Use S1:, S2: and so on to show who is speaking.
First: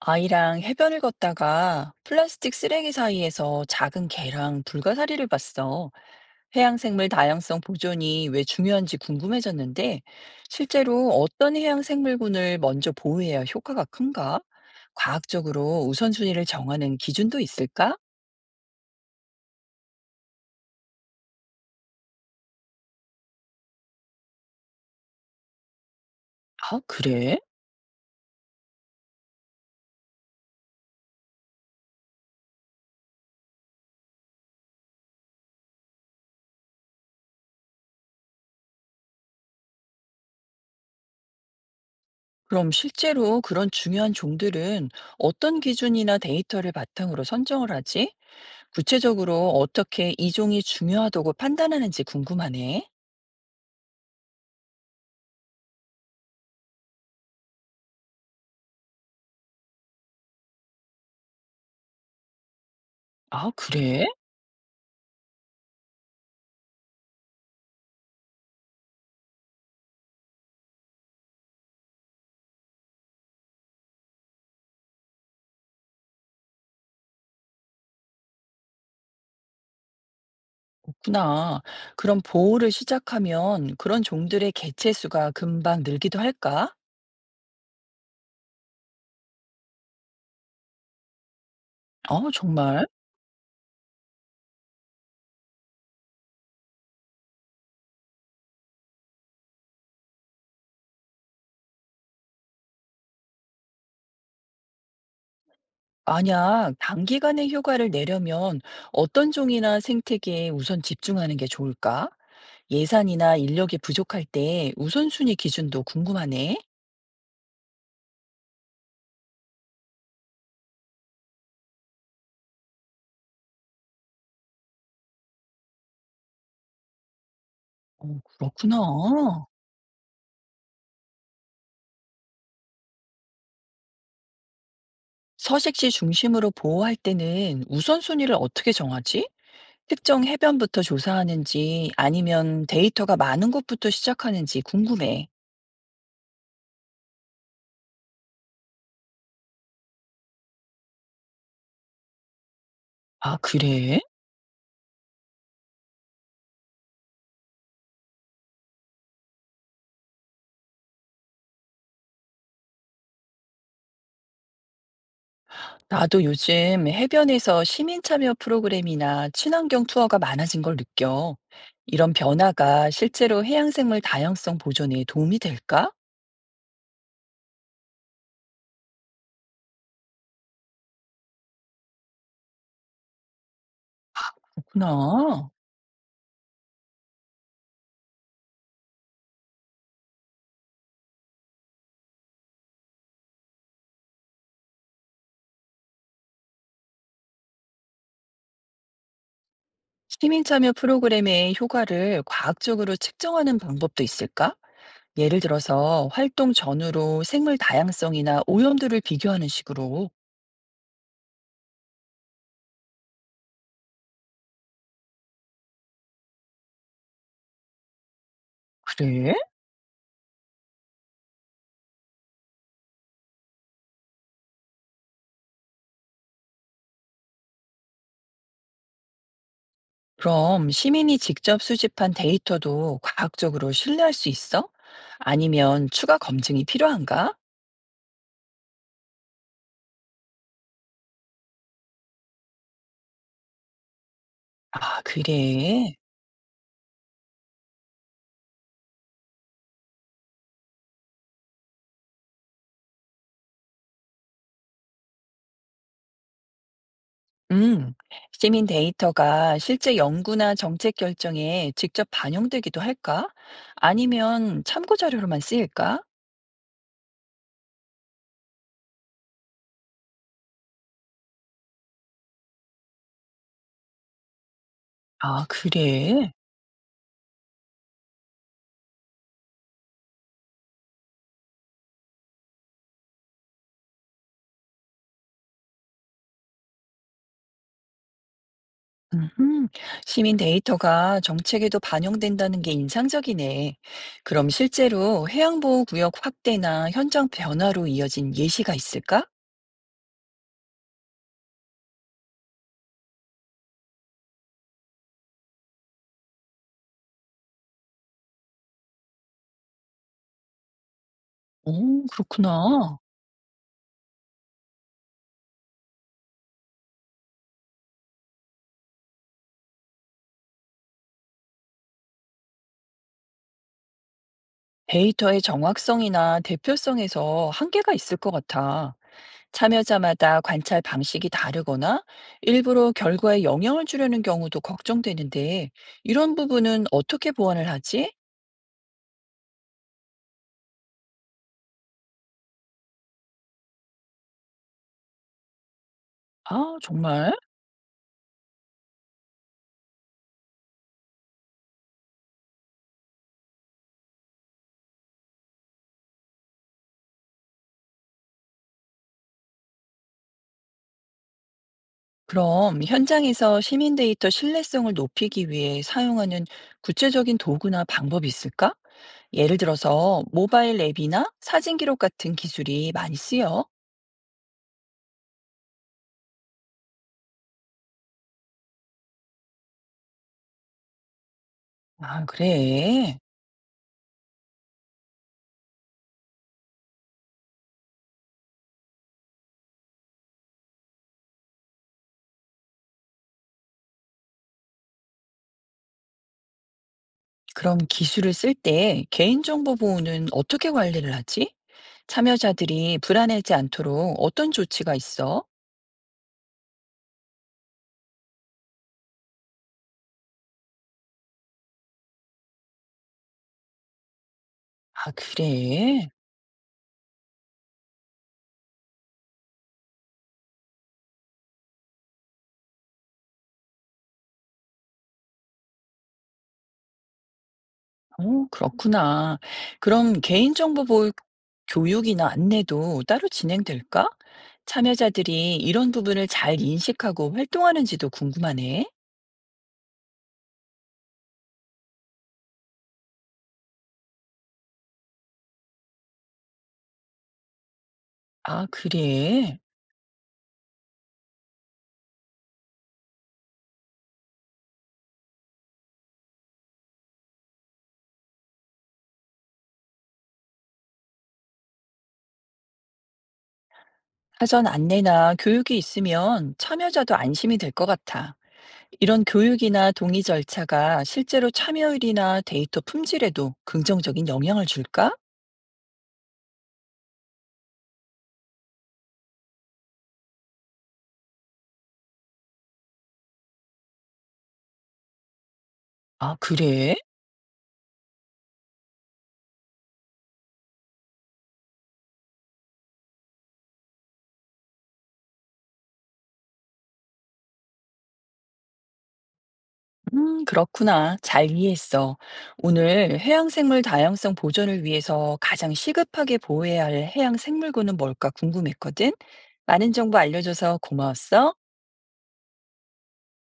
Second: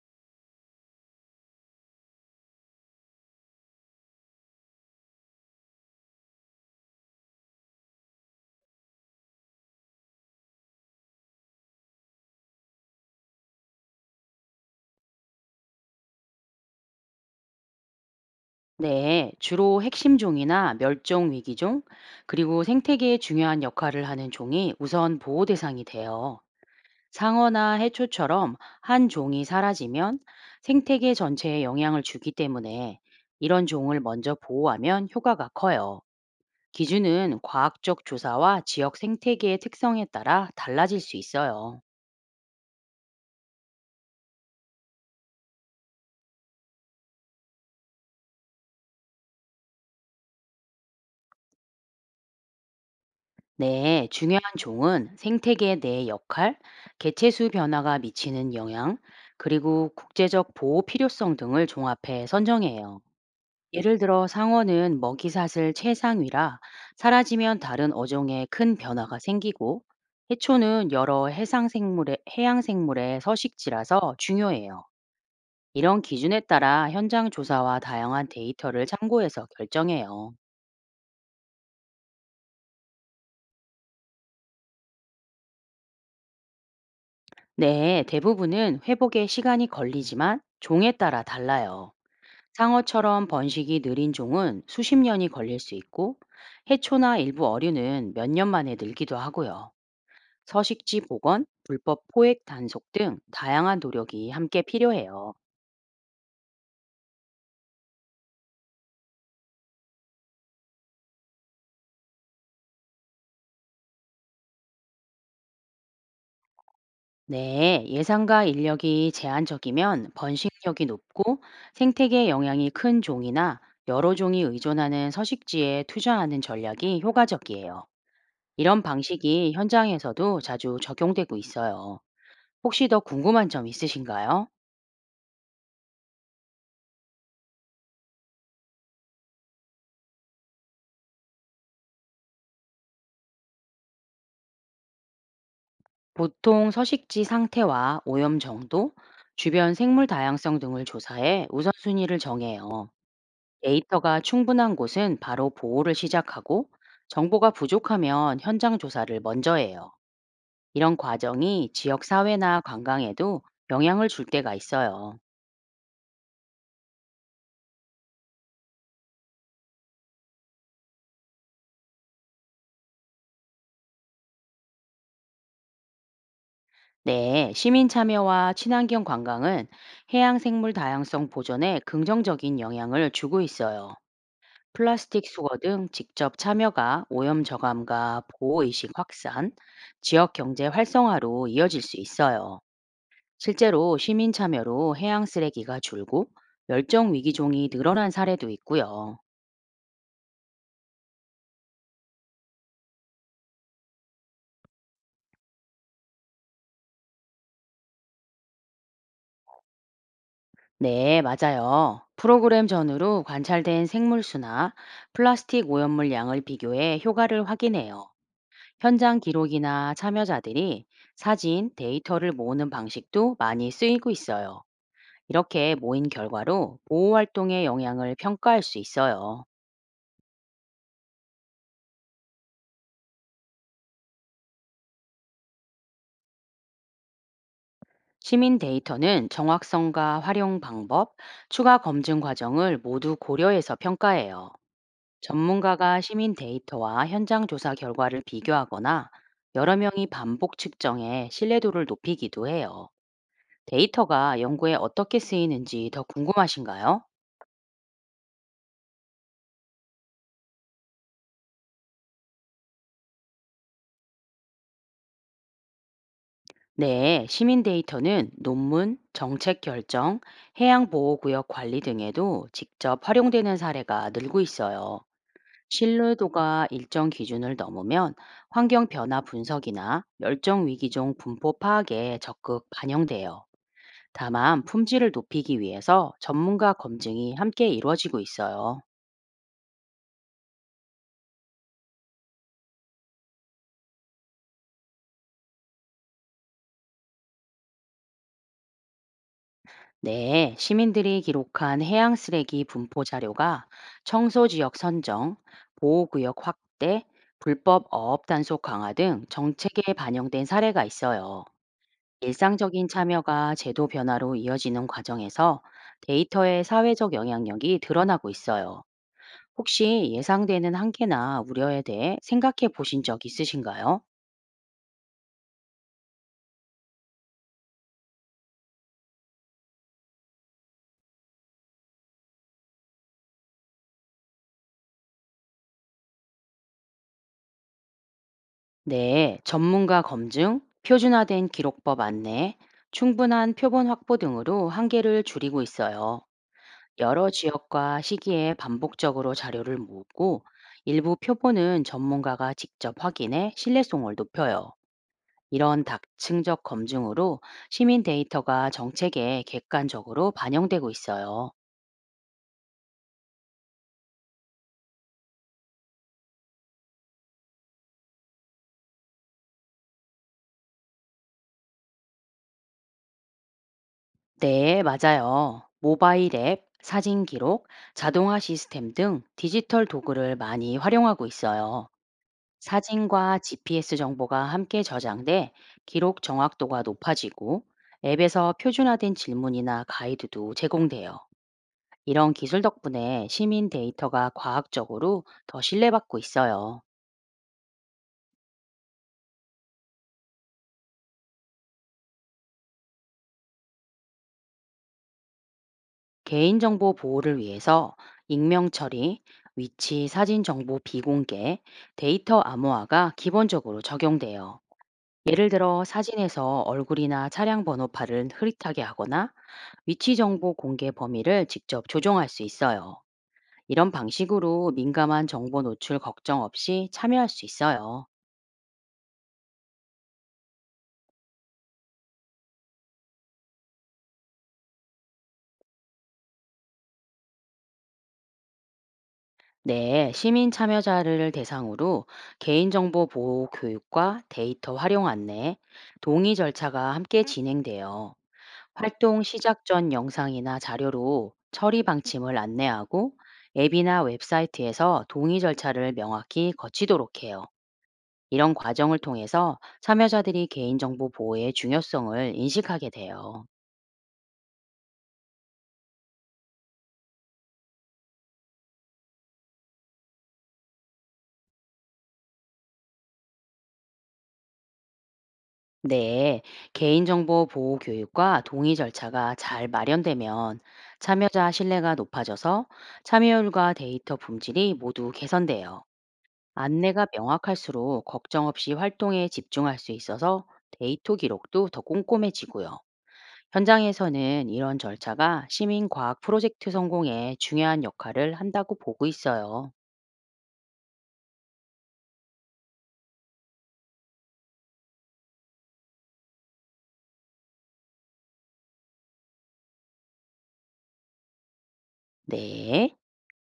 S1: 아이랑 해변을 걷다가 플라스틱 쓰레기 사이에서 작은 개랑 불가사리를 봤어. 해양생물 다양성 보존이 왜 중요한지 궁금해졌는데, 실제로 어떤 해양생물군을 먼저 보호해야 효과가 큰가? 과학적으로 우선순위를 정하는 기준도 있을까?
S2: 네, 주로 핵심종이나 멸종 위기종, 그리고 생태계에 중요한 역할을 하는 종이 우선 보호 대상이 돼요.
S1: 아, 그래?
S2: 상어나 해초처럼 한 종이 사라지면 생태계 전체에 영향을 주기 때문에 이런 종을 먼저 보호하면 효과가 커요. 기준은 과학적 조사와 지역 생태계의 특성에 따라 달라질 수 있어요.
S1: 그럼 실제로 그런 중요한 종들은 어떤 기준이나 데이터를 바탕으로 선정을 하지? 구체적으로 어떻게 이 종이 중요하다고 판단하는지 궁금하네.
S2: 네, 중요한 종은 생태계 내 역할, 개체수 변화가 미치는 영향, 그리고 국제적 보호 필요성 등을 종합해 선정해요.
S1: 아,
S2: 예를
S1: 그래?
S2: 들어 상어는 먹이사슬 최상위라 사라지면 다른 어종에 큰 변화가 생기고, 해초는 여러 해상 생물의 해양 생물의 서식지라서 중요해요. 이런 기준에 따라 현장 조사와 다양한 데이터를 참고해서 결정해요.
S1: 없구나. 그럼 보호를 시작하면 그런 종들의 개체 수가 금방 늘기도 할까?
S2: 네, 대부분은 회복에 시간이 걸리지만 종에 따라 달라요.
S1: 어, 정말?
S2: 상어처럼 번식이 느린 종은 수십 년이 걸릴 수 있고, 해초나 일부 어류는 몇 년 만에 늘기도 하고요. 서식지 복원, 불법 포획 단속 등 다양한 노력이 함께 필요해요.
S1: 만약 단기간에 효과를 내려면 어떤 종이나 생태계에 우선 집중하는 게 좋을까? 예산이나 인력이 부족할 때 우선순위 기준도 궁금하네.
S2: 네, 예산과 인력이 제한적이면 번식력이 높고 생태계 영향이 큰 종이나 여러 종이 의존하는 서식지에 투자하는 전략이 효과적이에요.
S1: 어,
S2: 이런
S1: 그렇구나.
S2: 방식이 현장에서도 자주 적용되고 있어요. 혹시 더 궁금한 점 있으신가요?
S1: 서식지 중심으로 보호할 때는 우선순위를 어떻게 정하지? 특정 해변부터 조사하는지 아니면 데이터가 많은 곳부터 시작하는지 궁금해.
S2: 보통 서식지 상태와 오염 정도, 주변 생물 다양성 등을 조사해 우선순위를 정해요.
S1: 아, 그래?
S2: 데이터가 충분한 곳은 바로 보호를 시작하고 정보가 부족하면 현장 조사를 먼저 해요. 이런 과정이 지역 사회나 관광에도 영향을 줄 때가 있어요.
S1: 나도 요즘 해변에서 시민 참여 프로그램이나 친환경 투어가 많아진 걸 느껴. 이런 변화가 실제로 해양생물 다양성 보존에 도움이 될까?
S2: 네, 시민 참여와 친환경 관광은 해양 생물 다양성 보존에 긍정적인 영향을 주고 있어요. 플라스틱
S1: 그렇구나.
S2: 수거 등 직접 참여가 오염 저감과 보호 의식 확산, 지역 경제 활성화로 이어질 수 있어요. 실제로 시민 참여로 해양 쓰레기가 줄고 멸종 위기종이 늘어난 사례도 있고요.
S1: 시민 참여 프로그램의 효과를 과학적으로 측정하는 방법도 있을까? 예를 들어서 활동 전후로 생물 다양성이나 오염도를 비교하는 식으로.
S2: 네, 맞아요. 프로그램 전후로 관찰된 생물수나 플라스틱 오염물 양을 비교해 효과를 확인해요. 현장
S1: 그래?
S2: 기록이나 참여자들이 사진, 데이터를 모으는 방식도 많이 쓰이고 있어요. 이렇게 모인 결과로 보호 활동의 영향을 평가할 수 있어요.
S1: 그럼 시민이 직접 수집한 데이터도 과학적으로 신뢰할 수 있어? 아니면 추가 검증이 필요한가?
S2: 시민 데이터는 정확성과 활용 방법, 추가 검증 과정을 모두 고려해서 평가해요.
S1: 아, 그래.
S2: 전문가가 시민 데이터와 현장 조사 결과를 비교하거나 여러 명이 반복 측정해 신뢰도를 높이기도 해요. 데이터가 연구에 어떻게 쓰이는지 더 궁금하신가요?
S1: 음, 시민 데이터가 실제 연구나 정책 결정에 직접 반영되기도 할까? 아니면 참고 자료로만 쓰일까?
S2: 네, 시민 데이터는 논문, 정책 결정, 해양 보호 구역 관리 등에도 직접 활용되는 사례가 늘고 있어요.
S1: 아, 그래.
S2: 신뢰도가 일정 기준을 넘으면 환경 변화 분석이나 멸종 위기종 분포 파악에 적극 반영돼요. 다만 품질을 높이기 위해서 전문가 검증이 함께 이루어지고 있어요.
S1: 음, 시민 데이터가 정책에도 반영된다는 게 인상적이네. 그럼 실제로 해양보호구역 확대나 현장 변화로 이어진 예시가 있을까?
S2: 네, 시민들이 기록한 해양 쓰레기 분포 자료가 청소 지역 선정, 보호구역 확대, 불법 어업 단속 강화 등 정책에 반영된 사례가 있어요.
S1: 오,
S2: 일상적인
S1: 그렇구나.
S2: 참여가 제도 변화로 이어지는 과정에서 데이터의 사회적 영향력이 드러나고 있어요. 혹시 예상되는 한계나 우려에 대해 생각해 보신 적 있으신가요?
S1: 데이터의 정확성이나 대표성에서 한계가 있을 것 같아. 참여자마다 관찰 방식이 다르거나 일부러 결과에 영향을 주려는 경우도 걱정되는데 이런 부분은 어떻게 보완을 하지?
S2: 네, 전문가 검증, 표준화된 기록법 안내, 충분한 표본 확보 등으로 한계를 줄이고 있어요.
S1: 아,
S2: 여러
S1: 정말?
S2: 지역과 시기에 반복적으로 자료를 모으고 일부 표본은 전문가가 직접 확인해 신뢰성을 높여요. 이런 다층적 검증으로 시민 데이터가 정책에 객관적으로 반영되고 있어요.
S1: 그럼 현장에서 시민 데이터 신뢰성을 높이기 위해 사용하는 구체적인 도구나 방법이 있을까? 예를 들어서 모바일 앱이나 사진 기록 같은 기술이 많이 쓰여.
S2: 네, 맞아요. 모바일 앱, 사진 기록, 자동화 시스템 등 디지털 도구를 많이 활용하고 있어요.
S1: 아, 그래.
S2: 사진과 GPS 정보가 함께 저장돼 기록 정확도가 높아지고 앱에서 표준화된 질문이나 가이드도 제공돼요. 이런 기술 덕분에 시민 데이터가 과학적으로 더 신뢰받고 있어요.
S1: 그럼 기술을 쓸 때 개인정보 보호는 어떻게 관리를 하지? 참여자들이 불안해하지 않도록 어떤 조치가 있어?
S2: 개인정보 보호를 위해서 익명 처리, 위치 사진 정보 비공개, 데이터 암호화가 기본적으로 적용돼요.
S1: 아,
S2: 예를 들어
S1: 그래.
S2: 사진에서 얼굴이나 차량 번호판을 흐릿하게 하거나 위치 정보 공개 범위를 직접 조정할 수 있어요. 이런 방식으로 민감한 정보 노출 걱정 없이 참여할 수 있어요.
S1: 어, 그렇구나. 그럼 개인정보 보호 교육이나 안내도 따로 진행될까? 참여자들이 이런 부분을 잘 인식하고 활동하는지도 궁금하네.
S2: 네, 시민 참여자를 대상으로 개인정보 보호 교육과 데이터 활용 안내, 동의 절차가 함께 진행돼요.
S1: 아,
S2: 활동
S1: 그래.
S2: 시작 전 영상이나 자료로 처리 방침을 안내하고 앱이나 웹사이트에서 동의 절차를 명확히 거치도록 해요. 이런 과정을 통해서 참여자들이 개인정보 보호의 중요성을 인식하게 돼요.
S1: 사전 안내나 교육이 있으면 참여자도 안심이 될 것 같아. 이런 교육이나 동의 절차가 실제로 참여율이나 데이터 품질에도 긍정적인 영향을 줄까?
S2: 네, 개인정보 보호 교육과 동의 절차가 잘 마련되면 참여자 신뢰가 높아져서 참여율과 데이터 품질이 모두 개선돼요.
S1: 아, 그래?
S2: 안내가 명확할수록 걱정 없이 활동에 집중할 수 있어서 데이터 기록도 더 꼼꼼해지고요. 현장에서는 이런 절차가 시민과학 프로젝트 성공에 중요한 역할을 한다고 보고 있어요.
S1: 그렇구나. 잘 이해했어. 오늘 해양생물 다양성 보존을 위해서 가장 시급하게 보호해야 할 해양생물군은 뭘까 궁금했거든? 많은 정보 알려줘서 고마웠어.
S2: 네.